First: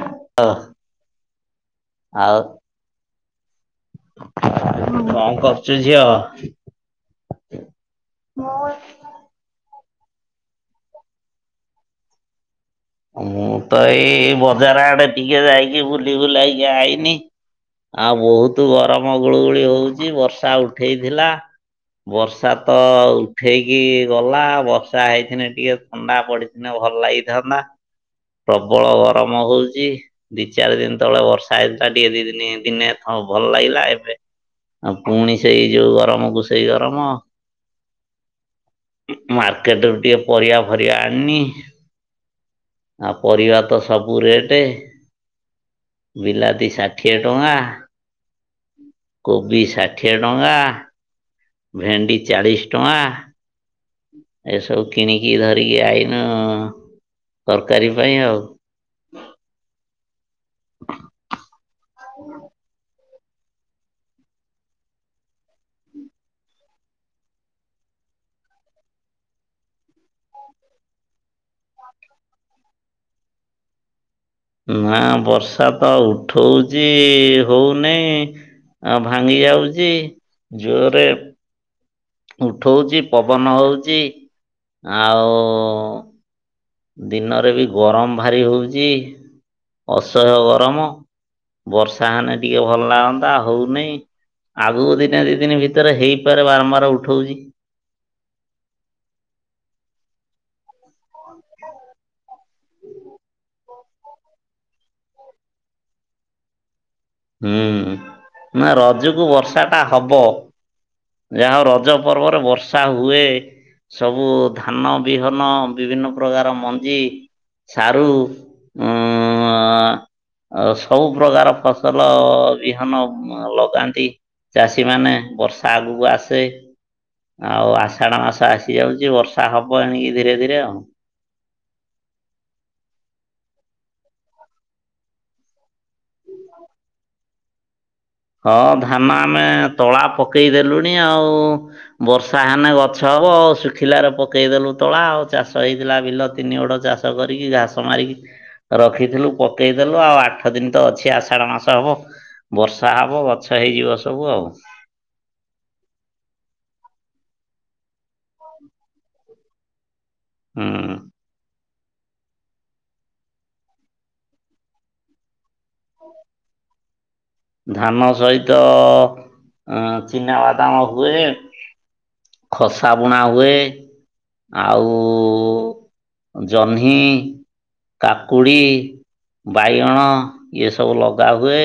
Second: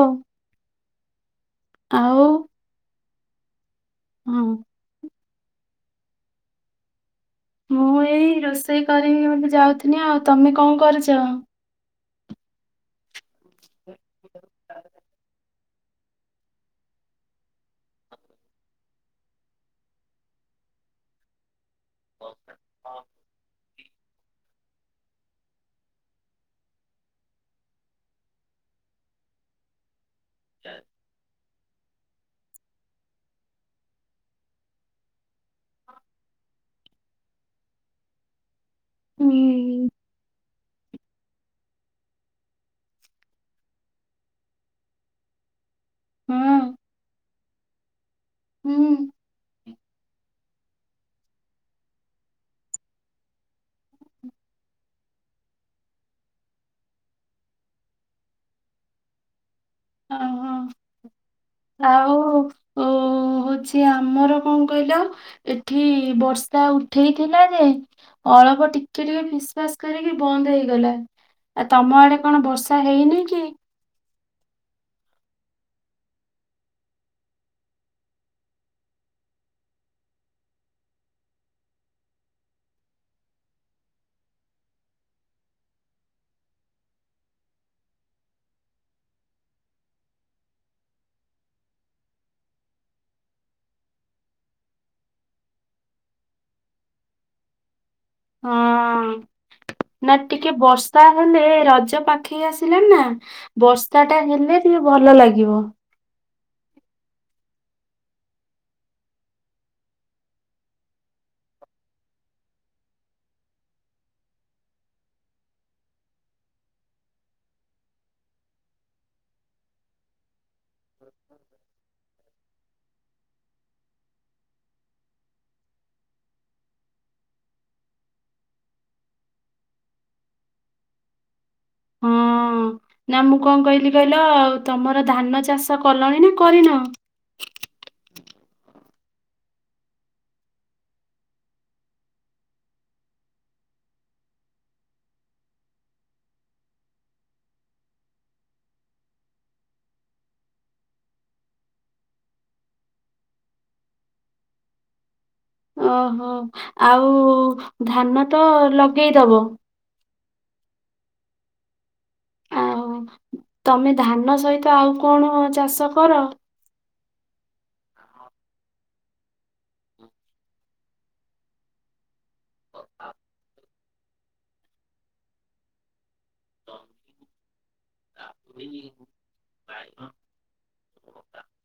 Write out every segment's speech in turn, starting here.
ଓ ଆଉ? ହଁ [unintelligible] କରୁଛୁ ଝିଅ? ମୁଁ ଏଇ ରୋଷେଇ କରିବି ବୋଲି ଯାଉଥି ଲି ଆଉ ତମେ କଣ କରୁଛ? ମୁଁ ତ ଏଇ ବଜାର ଆଡେ ଟିକେ ଯାଇ ବୁଲି ବୁଲାଇକି ଆଇନି, ଆଉ ବହୁତ ଗରମ ଗୁଳୁଗୁଳି ହଉଛି, ବର୍ଷା ଉଠେଇଥିଲା, ବର୍ଷା ତ ଉଠେଇକି ଗଲା ବର୍ଷା ହେଇଥିନେ ଟିକେ ଥଣ୍ଡା ପଡିିଥିନେ ଭଲ ଲାଗିଥାନ୍ତା। ପ୍ରବଳ ଗରମ ହଉଚି। ଦି ଚାରି ଦିନ ତଳେ ବର୍ଷା ସ ଟିକେ ଦି ଦିନି ଦିନେଥ ଭଲ ଲାଗିଲା, ଏବେ ଆଉ ପୁଣି ସେଇ ଯୋଉ ଗରମ କୁ ସେଇ ଗରମ। ହୁଁ ମାର୍କେଟ ରୁ ଟିକେ ପରିବା ଫରିବା ଆଣିନି। ଆ ପରିବା ତ ସବୁ ରେଟ୍। ହଁ ବିଲାତି ଷାଠିଏ ଟ୍ ଟଙ୍କା। ହୁଁ କୋବି ସା ଠିଏ ଟଙ୍ଗା ଭେଣ୍ଡି ଚାଳିଶ ଟଙ୍କା। ଏସବୁ କିଣିକି ଧରିକି ଆଇନୁ, ତରକାରୀ ପାଇଁ ଆଉ। ଓହୋ ଆଉ-ଉ ହଉଛି ଆମର କଣ କହିଲ, ଏଠି ବର୍ଷା ଉଠେଇଥିଲା ଯେ ଅଳ୍ପ ଟିକେ ଟିକେ ଫିସ ଫାସ କରିକି ବନ୍ଦ ହେଇଗଲା, ଆଉ ତମ ଆଡେ କଣ ବର୍ଷା ହେଇନି କି? ନା ବର୍ଷା ତ ଉଠଉଚି ହଉନି, ଭାଙ୍ଗି ଯାଉଚି ଜୋରେ ଉଠଉଛି, ପବନ ହଉଛି, ଆଉ ଦିନରେ ବି ଗରମ ଭାରି ହଉଛି, ଅସହ୍ୟ ଗରମ, ବର୍ଷା ହେଲେ ଟିକେ ଭଲ ଲାଗନ୍ତା, ହଉନାହିଁ, ଆଗକୁ ଦିନେ ଦି ଦିନ ଭିତରେ ହେଇପାରେ ବାରମ୍ବାର ଉଠଉଛି। ହଁ ନା ଟିକେ ବର୍ଷା ହେଲେ ରଜ ପାଖେଇ ଆସିଲାଣି ନା ବର୍ଷା ଟା ହେଲେ ଟିକେ ଭଲ ଲାଗିବ। ହୁଁ ନା ରଜକୁୁ ବର୍ଷା ଟା ହବ। ଯାହା ରଜ ପର୍ବରେ ବର୍ଷା ହୁଏ, ସବୁ ଧାନ ବିହନ ବିଭିନ୍ନ ପ୍ରକାର ମଞ୍ଜି ସାରୁ ଉ-ଉ-ଆ ସବୁ ପ୍ର୍ରକାର ଫସଲ ବିହନ ଲଗାନ୍ତି ଚାଷୀ ମାନେ ବର୍ଷ ତା ଆଗକୁ ଆସେ ଆଉ ଆଷାଢ ମାସ ଆସିଯାଉଛି ବର୍ଷା ହବ ଏଣିକି ଧୀରେ ଧୀରେ ଆଉ। ହଁ ନା ମୁଁ କଣ କହିଲି କହିଲ, ଆଉ ତମର ଧାନ ଚାଷ କଲଣି ନା କରିନ? ହଁ ଧାନ ଆମେ ତଳା ପକେଇଦେଲୁଣି ଆଉ, ବର୍ଷା ହେନେ ଗଛ ହବ ଆଉ, ଶୁଖିଲାରେ ପକେଇଦେଲୁ ତଳା ଆଉ ଚାଷ ହେଇଥିଲା ବିଲ ତିନି ଗୋଡ଼ ଚାଷ କରିକି ଘାସ ମାରିକି ରଖିଥିଲୁ ପକେଇଦେଲୁ, ଆଉ ଆଠ ଦିନ ତ ଅଛି ଆଷାଢ ମାସ ହବ, ବର୍ଷା ଯାହା ହବ ଗଛ ହେଇଯିବ ସବୁ ଆଉ। ଅହ ଆଉ ଧାନ ତ ଲଗେଇଦବ। ହୁଁ। ଆଉ ତମେ ଧାନ ସହିତ ଆଉ କଣ ଚାଷ କର? ଧାନ ସହିତ ଚିନା ବାଦାମ ହୁଏ। ଖସା ବୁଣା ହୁଏ ଆଉ ଜହ୍ନି, କାକୁଡ଼ି, ହଁ ବାଇଗଣ, ଏ ସବୁ ଲଗାହୁୁଏ।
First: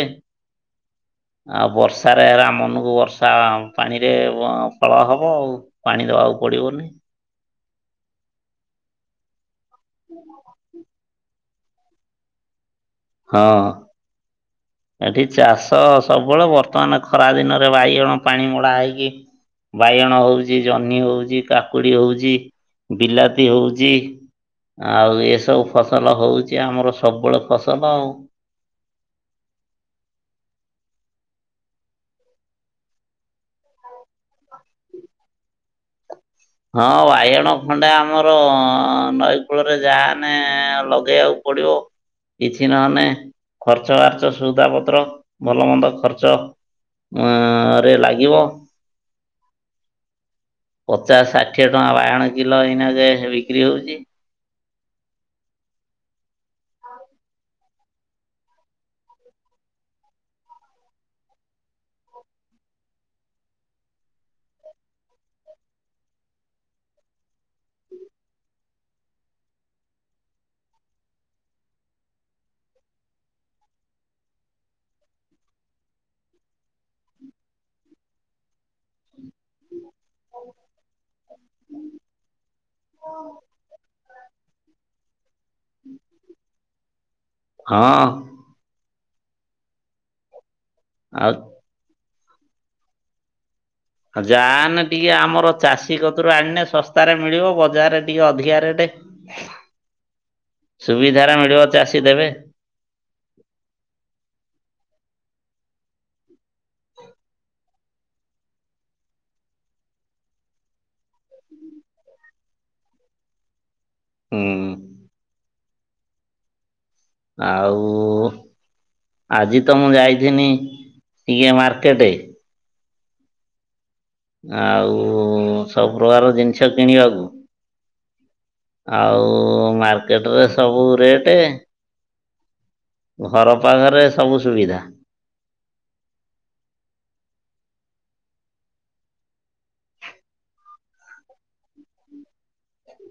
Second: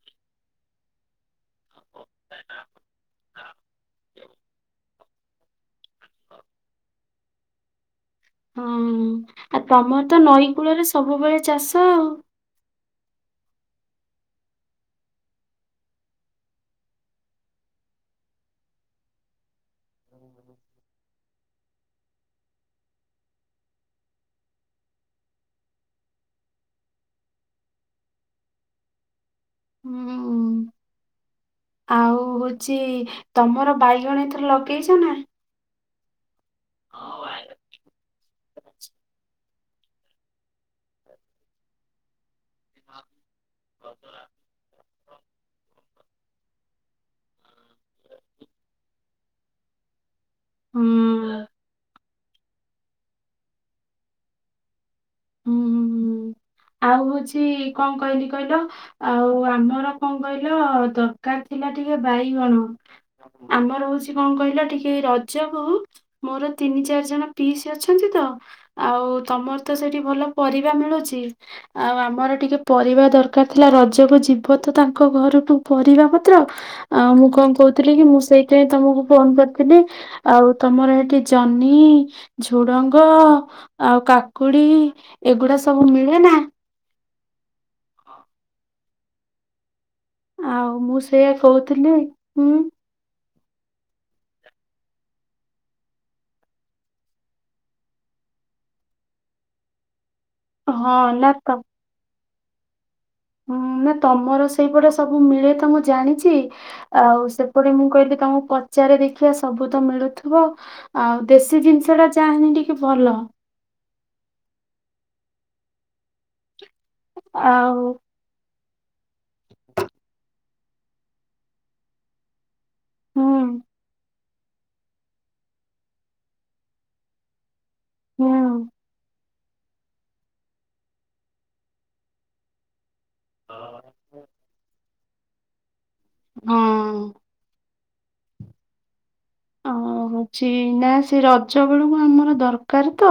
ଆଉ ବର୍ଷାରେ ମନକୁ ବର୍ଷା ପାଣିରେ ଫଳ ହବ ଆଉ। ପାଣି ଦବାକୁ ପଡିବନି। ହଁ। ଆଉ ତମ ତ ନଈ କୂଳରେ ସବୁବେଳେ ଚାଷ ଆଉ। ହଁ। ଏଠି ଚାଷ ସବୁବେଳେ ବର୍ତ୍ତମାନ ଖରା ଦିନରେ ବାଇଗଣ ପାଣି ମଡା ହେଇକି ବାଇଗଣ ହଉଛି, ଜହ୍ନି ହଉଛି, କାକୁଡି ହଉଛି, ବିଲାତି ହଉଚି। ଆଉ ଏସବୁ ଫସଲ ହଉଛି ଆମର ସବୁବେଳେ ଫସଲ ଆଉ। ହୁଁ। ଆଉ ହଉଛି ତମର ବାଇଗଣ ଏଥର ଲଗେଇଛ ନା? ହଁ ବାଇଗଣ ଖଣ୍ଡେ ଆମର ନଈକୂଳରେ ଯାନେ ଲଗେଇବାକୁ ପଡିବ। କିଛି ନହେଲେ ଖର୍ଚ୍ଚ ବାର୍ଚ୍ଚ ସୁବିଧାପତ୍ର ଭଲ ମନ୍ଦ ଖର୍ଚ୍ଚ ଆ ରେ ଲାଗିବ। ଚା ହୁଁ ଷାଠିଏ ଟଙ୍କା ବାଇଗଣ କିଲ ଏହିନା ଯେ ବିକ୍ରି ହଉଛି। ହୁଁ ହୁଁ ହୁଁ। ଆଉ ହଉଛି କଣ କହିଲି କହିଲ। ଆଉ ଆମର କଣ କହିଲ ଦରକାର ଥିଲା ଟିକେ ବାଇଗଣ। ଆମର ହଉଛି କଣ କହିଲ ଟିକେ ରଜ କୁ ମୋର ତିନି ଚାରି ଜଣ ପିଇସି ଅଛନ୍ତିତ ଆଉ ତମର ତ ସେଇଠି ଭଲ ପରିବା ମିଳୁଛି। ଆଉ ଆମର ଟିକେ ପରିବା ଦରକାର ଥିଲା। ରଜକୁ ଯିବ ତ ତାଙ୍କ ଘରକୁ ପରିବା ମାତ୍ର ଆଉ ମୁଁ କଣ କହୁଥିଲି କି ମୁଁ ସେଇଥି ପାଇଁ ତମକୁ ଫୋନ୍ କରିଥିଲି ଆଉ ତମର ହେଠି ଜହ୍ନି, ଝୁଡଙ୍ଗ ଆଉ କାକୁଡି ଏଗୁଡା ସବୁ ମି ନା। ହଁ। ଆଉ ମୁଁ ଆଉ ସେଇଆ କହୁଥିଲି। ହୁଁ। ଯାନେ ଟିକେ ଆମର ଚାଷୀ କତରୁ ଆଣିନେ ଶସ୍ତାରେ ମିଳିବ ବଜାରରେ ଟିକେ ଅଧିକା ରେଟେ। ହଁ ନା ସୁବିଧାରେ ତ ମିଳିବ ଚାଷୀ ଦେବେ। ହୁଁ ନା ତମର ସେଇପଟେ ସବୁ ସବୁ ମିଳେ ତ ମୁଁ ଜାଣିଛି ଆଉସେପଟେ ମୁଁ କହିଲି ତମକୁ ପଚାରେ ଦେଖିଆ ସବୁ ତ ମିଳୁଥିବ ଆଉ ଦେଶୀ ଜିନିଷ ଟା ଯାହାନି ଟିକେ ଭଲ। ହୁଁ। ଆଉ ଆଜି ତ ମୁଁ ଯାଇକିନି ଟିକେ ମାର୍କେଟେ ହୁଁ। ଆଉ ସବୁପକାର ଜିନିଷ କିଣିବାକୁ ହୁଁ ଆଉ ଉ ମାର୍କେଟରେ ସବୁ ରେଟେ ଘର ପାଖରେ ସବୁ ସୁବିଧା। ହଁ। ଓ ହଉଛି ନା ସେ ରଜ ବେଳକୁ ଆମର ଦରକାର ତ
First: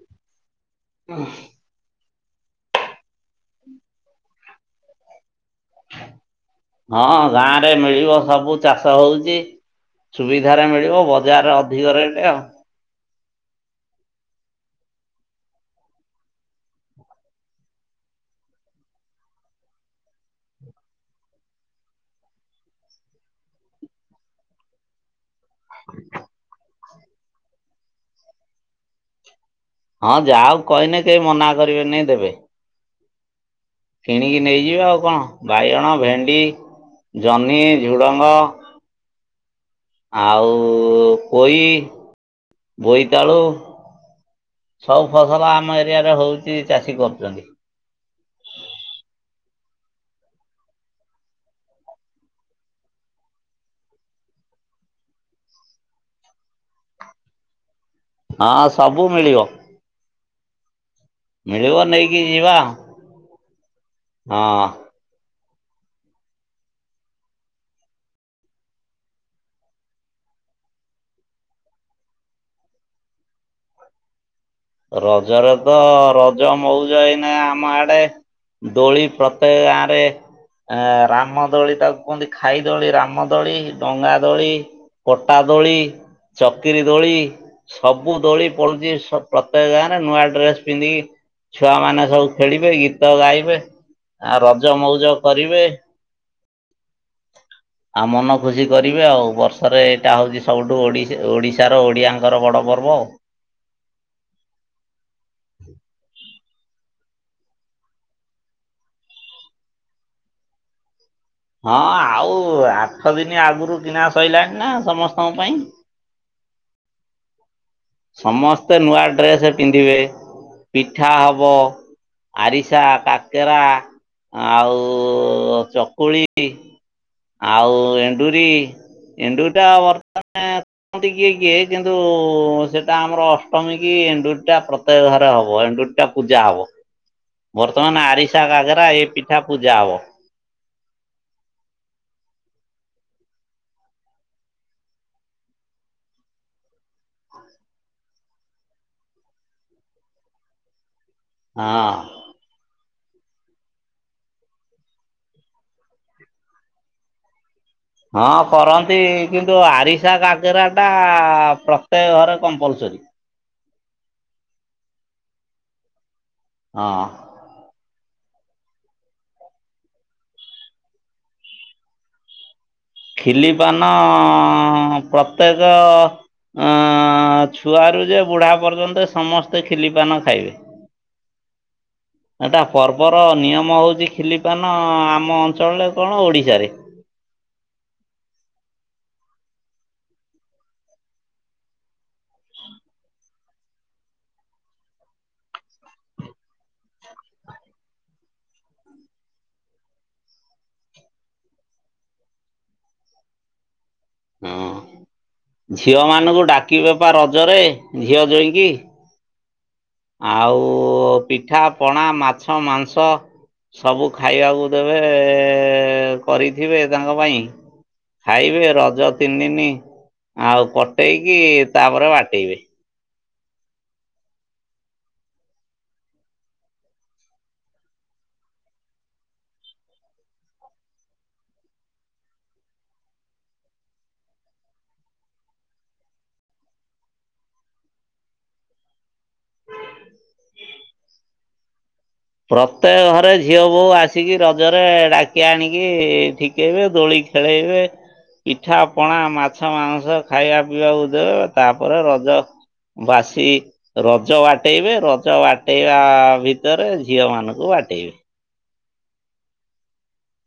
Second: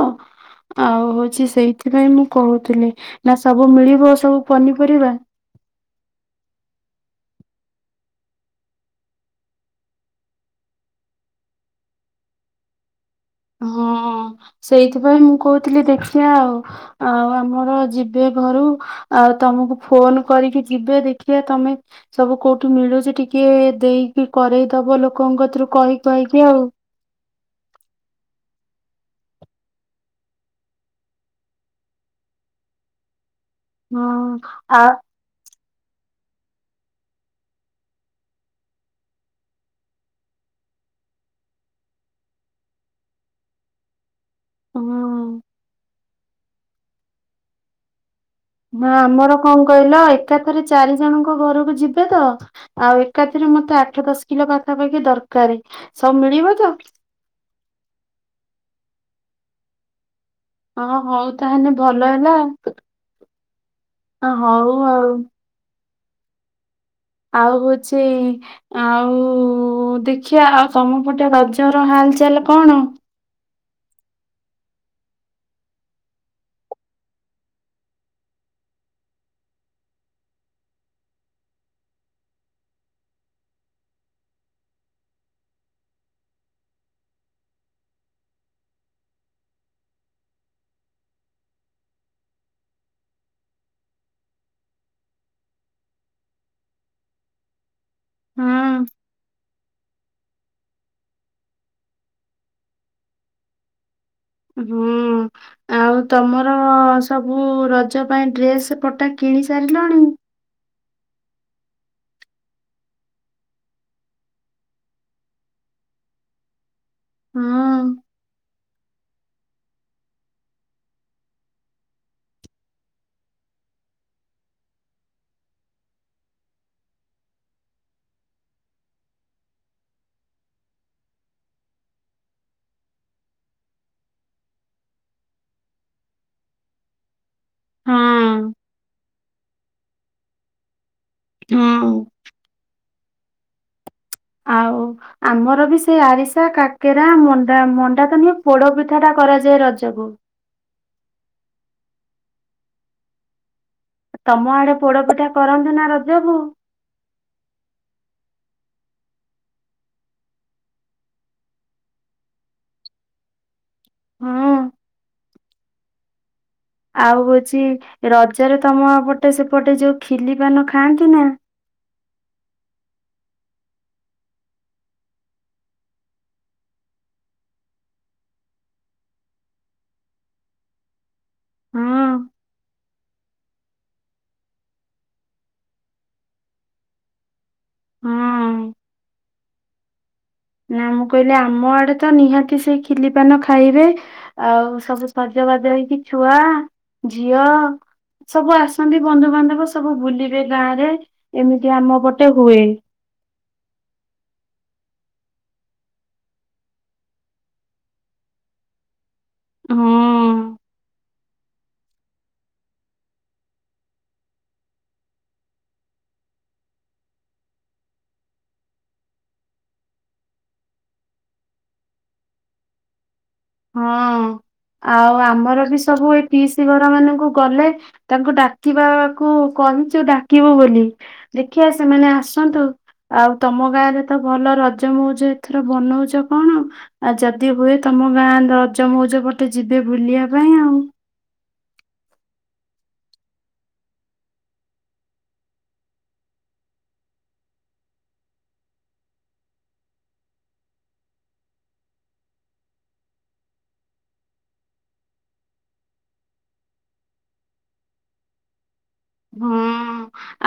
ଆଉ ହଉଛି ସେଇଥିପାଇଁ ମୁଁ କହୁଥିଲି ନା ସବୁ ମିଳିବ ସବୁ ପନିପରିବା ହଁ ଗାଁ ରେ ମିଳିବ ସବୁ ଚାଷ ହଉଛି। ସୁବିଧାରେ ମିଳିବ ବଜାରରେ ଅଧିକ ରେଟ। ହଁ ସେଇଥିପାଇଁ ମୁଁ କହୁଥିଲି ଦେଖିବା ଆଉ। ଆ ଆମର ଯିବେ ଘରୁ ଆଉ ତମକୁ ଫୋନ କରିକି ଯିବେ ଦେଖିବା ତମେ ସବୁ କୋଉଠି ମିଳୁଛି ଟିକେ ଦେଇକି କରେଇଦବ ଲୋ ଲୋକଙ୍କଥିରୁ କହି କହିକି ଆଉ। ହଁ ଯାହାକୁ କହିନେ ସେ ମନା କରିବେନି ଦେବେ। କିଣିକି ହଁ ଆ ନେଇଯିବେ ଆଉ କଣ ବାଇଗଣ, ଭେଣ୍ଡି, ଜହ୍ନି, ଝୁଡ଼ଙ୍ଗ ଆଉ-ଉ-ଉ-ଉପୋଇ ବୋଇତାଳୁ ସବୁ ହଁ ଫସଲ ଆମ ଏ ରିଆରେ ହଉଛି ଚାଷୀ କରୁଛନ୍ତି। ନା ଆମର କଣ କହିଲ ଏକାଥରେ ଚାରି ଜଣଙ୍କ ଘରକୁ ଯିବେତ। ଆଉ ଏକାଥରେ ମତେ ଆଠ ଦଶ କିଲୋ ପାଖାପାଖି ଦରକାର। ସବୁ ମିଳିବ ତ? ହଁ ସବୁ ମିଳିବ। ହଁ ହଉ ତାହେଲେ ମିଳିବ ଭଲ ନେଇକି ହେଲା। ଯିବା ଅ ହଁ। ହଉ ଆଉ। ଆଉ ହଉଛି ଆଉ-ଉ-ଉ-ଉ ଦେଖିବା ଆଉ ତମ ପଟେ ରଜର ହାଲ ଚାଲ କଣ? ରଜରେ ତ ରଜ ମଉଜ ଏଇନା ଆମ ଆଡେ। ଦୋଳି ପ୍ରତ୍ୟେକ ଗାଁ ରେ ଅ ରାମ ଦୋଳି ତାକୁ କୁହନ୍ତି ଖାଇ ଦୋଳି, ରାମ ଦୋଳି, ଡଙ୍ଗା ଦୋଳି, ପଟା ଦୋଳି, ଚକିରି ଦୋଳି ସବୁ ଦୋଳି ପଡୁଛି ଏ ସ ପ୍ରତ୍ୟେକ ଗାଁ ରେ ନୂଆ ଡ୍ରେସ ପିନ୍ଧିକି ଛୁଆମାନେ ସବୁ ଖେଳିବେ, ଗୀତ ଗାଇବେ ଆ ରଜ ମଉଜ କରିବେ ଆଉ ମନ ଖୁସି କରିବେ ଆଉ ବର୍ଷ ରେ ଏଇଟା ହଉଛି ସବୁଠୁ ଓଡିଶ୍ ଓଡ଼ିଶାର ଓଡ଼ିଆଙ୍କର ବଡ଼ ପର୍ବ। ହୁଁ ଆଉ ତମ ର-ଅ-ଅ ସବୁ ରଜ ପାଇଁ ଡ୍ରେସ ପଟା କିଣି ସାରିଲଣି? ହଁ ଆଉ ଆଠ ଦିନ ଆଗରୁ କିଣା ସରିଲାଣି ନା ସମସ୍ତଙ୍କ ପାଇଁ। ହଁ ସମସ୍ତେ ନୂଆ ଡ୍ରେସ ପିନ୍ଧିବେ, ପିଠା ହବ ଆରିସା, କାକେରା ଆଉ-ଉ-ଉ-ଉ ଚକୁଳି, ଆଉ ଏଣ୍ଡୁରି, ଏଣ୍ଡୁରି ଟା ବ [unintelligible] କିଏ କିଏ କିନ୍ତୁ-ଉ-ଉ ସେଟା ଆମର ଅଷ୍ଟମୀ କି ଏଣ୍ଡୁରଟା ପ୍ରତ୍ୟକ ଘରେ ହବ। ଏଣ୍ଡୁରିଟା ପୂଜା ହବ। ବର୍ତ୍ତମାନ ଆରିସା, ହଁ କାକେରା ଏ ପିଠା ପୂ ଜା ହେବ। ହଁ। ଆଉ ଆମର ବି ସେଇ ଆରିସା, କାକେରା, ମଣ୍ଡା, ମଣ୍ଡା ତ ନୁହେ ପୋଡ ପିଠା ଟା କରାଯାଏ ରଜକୁ। ହଁ। ତମ ଆଡେ ପୋଡ ପିଠା କରନ୍ତି ନା ରଜକୁ? ହଁ କରନ୍ତି କିନ୍ତୁ ଆରିସା କାାଗରା ଟା ପ୍ରତ୍ୟେକ ଘରେ କମ୍ପଲସରୀ ହଁ ହଁ ଆଉ କହୁଛି ରଜରେ ତମପଟେ ସେପଟେ ଯୋଉ ଖିଲି ପାନ ଖାଆନ୍ତି ନା? ଖିଲି ପାନ ପ୍ରତ୍ୟେକ ଅ ଛୁଆ ର ଯେ ବୁଢା ପର୍ଯ୍ୟନ୍ତ ସମସ୍ତେ ଖିଲି ପାନ ଖାଇବେ? ହଁ ତା ପର୍ବର ନିୟମ ହଉଛି ଖିଲିପାନ ଆମ ଅଞ୍ଚଳରେ କଣ ଓଡିଶାରେ? ହଁ ନା ମୁଁ କହିଲି ଆମ ଆଡେ ତ ନିହାତି ସେଇ ଖିଲି ପାନ ଖାଇବେ ଆଉ ସବୁ ସଜବାଜ ହେଇକି ଛୁଆ ଝିଅ ସବୁ ଆସନ୍ତି ବନ୍ଧୁବାନ୍ଧବ ସବୁ ବୁଲିବେ ଗାଁ ରେ ଏମିତି ଆମ ପଟେ ହୁଏ? ହଁ ଝିଅ ମାନଙ୍କୁ ଡାକିବେପ ରଜରେ ଝିଅ ଜଇକି! ହୁଁ- ଆଉ ପିଠା ପଣା ମାଛ ମାଂସ ସବୁ ଖାଇବାକୁ ଦେବେ କରିଥିବେ ତାଙ୍କ ପାଇଁ ଖାଇବେ ରଜ ତିନି ଦିନ ଆଉ କଟେଇକି ତାପରେ ବାଟେଇବେ? ହଁ ଆଉ ଆମର ବି ସବୁ ଏ ଟି ସି ଘର ମାନଙ୍କୁ ଗଲେ ତାଙ୍କୁ ଡାକିବାକୁ କହିଛୁ ଡାକିବୁ ବୋଲି ଦେଖିବା ସେମାନେ ଆସନ୍ତୁ ଆଉ ତମ ଗାଁରେ ତ ଭଲ ରଜ ମଉଜ ଏଥର ବନଉଛ କଣ ଆଉ ଯଦି ହୁଏ ତମ ଗାଁ ରଜ ମଉଜ ପଟେ ଯିବେ ବୁଲିବା ପାଇଁ ଆଉ? ପ୍ରତ୍ୟେକ ଘରେ ଝିଅ ବୋହ ଆସିକି ରଜରେ ଡାକି ଆଣିକି ଠିକେଇବେ ଦୋଳି ଖେଳେଇବେ ପିଠା ପଣା ମାଛ ମାଂସ ଖାଇବା ପିଇବାକୁ ଦେବେ ତାପରେ ରଜ ବାସି ରଜ ବାଟେଇବେ ରଜ ବାଟେଇବା ଭିତରେ! ଝିଅ ମାନଙ୍କୁ ବାଟେଇବି? ହଁ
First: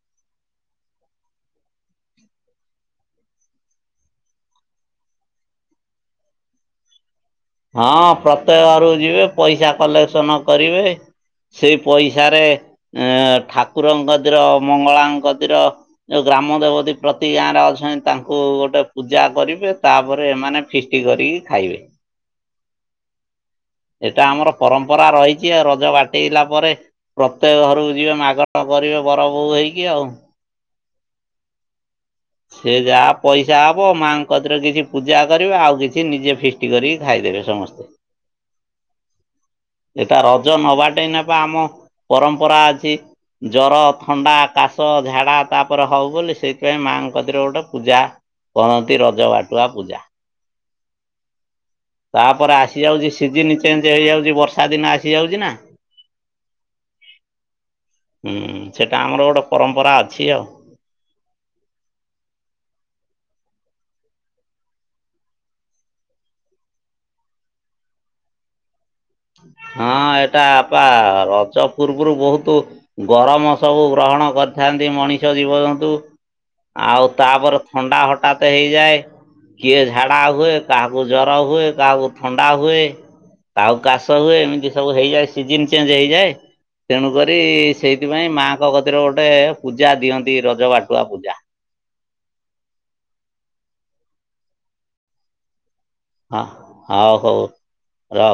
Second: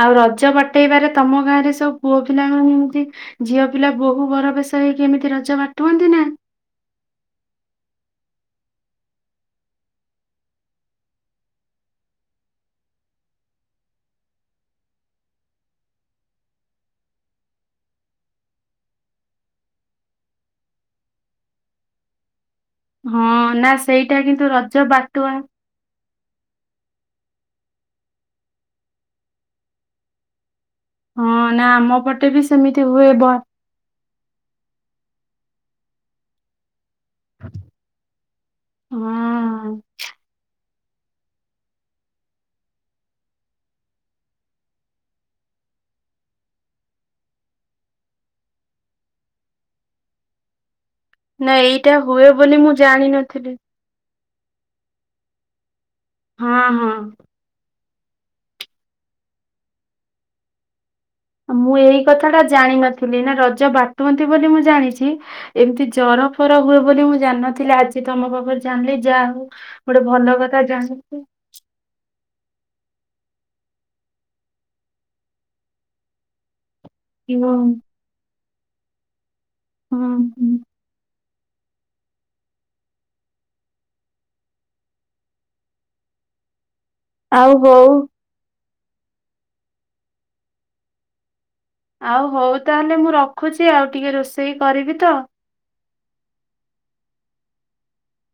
ଆଉ ରଜ ବାଟେଇବାରେ ତମ ଗାଁ ରେ ସବୁ ପୁଅ ପିଲାମାନେ ଯେମତି ଝିଅ ପିଲା ବୋହୁ ବର ବସ ହେଇକି ଏମିତି ରଜ ବାଟୁଅନ୍ତି ନା? ହଁ ପ୍ରତ୍ୟେକ ଘରୁ ଯିବେ ପଇସା କଲେକ୍ସନ କରିବେ ସେଇ ପଇସାରେ ଠାକୁରଙ୍କ ଦର ମଙ୍ଗଳାଙ୍କ ଦର ଯୋଉ ଗ୍ରାମ ଦେବତୀ ପ୍ରତି ଗାଁରେ ଅଛନ୍ତି ତାଙ୍କୁ ଗୋଟେ ପୂଜା କରିବେ ତାପରେ ଏମାନେ ଫିଷ୍ଟି କରିକି ଖାଇବେ? ହଁ ନା ସେଇଟା ଏଇଟା କିନ୍ତୁ ଆମର ରଜ ପରମ୍ପରା ବାଟୁଆ ରହିଛି ରଜ ବାଟ! ହେଇଲା ପରେ ପ୍ରତ୍ୟେକ ଘରକୁ ଯିବେ ମାଗଣା କରିବେ ବର ବୋୂ ହେଇକି ଆଉ! ହଁ ନା ଆମ ପଟେ? ବି ସେ ସେମିତି ହୁଏ ଯାହା ବ ପଇସା ହବ ମାଙ୍କ ରେ କିଛି ପୂଜା? କରିବ ଆଉ କିଛି ନିଜେ ଫିଷ୍ଟି କରି ଖାଇଦେବେ ସମସ୍ତେ ହଁ ଏଟ ରଜ ନବାଟ ନେବା ଆମ ପରମ୍ପରା ଅଛି ଜର ଥଣ୍ଡା କାଶ ଝାଡା ତାପରେ ହଉ ବୋଲି ସେଇଥିପାଇଁ ମା! ଗପତିରେ ଗୋଟେ ପୂଜା କରନ୍ତି ରଜ ବାଟୁଆ ପୂଜା ନା ଏଇଟା ହୁଏ ତାପରେ ବୋଲି ମୁଁ ଆସିଯାଉଛି ସିଜିନ ଜାଣିନଥିଲି? ଚେଞ୍ଜ ହେଇଯାଉଛି ବର୍ଷା ଦିନ ଆସିଯାଉଛି ନା ହଁ ହଁ ହୁଁ ସେଟା ଆମର ଗୋଟେ ପରମ୍ପରା ଅଛି ଆଉ? ମୁଁ ଏଇ କଥା ଟା ଜାଣିନଥିଲି ନା ରଜ ବାଟୁନ୍ତି ବୋଲି ମୁଁ ଜାଣିଛି ଏମିତି ଜର ଫର ହୁଏ ବୋଲି ମୁଁ ଜାଣିନଥିଲି ଆଜି ତମ ପାଖରେ ଜାଣିଲି? ଯାହା ହଉ ହଁ ଗୋଟେ ଭଲ କଥା ଏଇଟାପା ଜାଣିଲି ରଜ ପୂର୍ବରୁ ବହୁତ ଗରମ ସବୁ ଗ୍ରହଣ କରିଥାନ୍ତି ମଣିଷ ଜୀବନ୍ତୁ ଆଉ ହୁଁ ତାପରେ ଥଣ୍ଡା ହଠାତ୍ କହିଯାଏ କିଏ ଝାଡା ହୁଁ ହୁଏ କାହାକୁ ଜର ହୁଏ କାହାକୁ ଥଣ୍ଡା ହୁଏ କାହା କାସ ହୁଏ ଏମିତି ସବୁ ହେଇଯାଏ ସିଜନ ଚେଞ୍ଜ ହେଇଯାଏ। ତେଣୁକରି ଆଉ ହଉ ସେଇଥିପାଇଁ ମା ଙ୍କ କତିର ଗୋଟେ ପୂଜା ଦିଅନ୍ତି ରଜ ବାଟୁଆ ପୂଜା। ଆଉ ହଉ ତାହେଲେ ମୁଁ ରଖୁଚି ଆଉ ଟିକେ ରୋଷେଇ କରିବି ତ। ହଁ ହ ହୋଉ ର।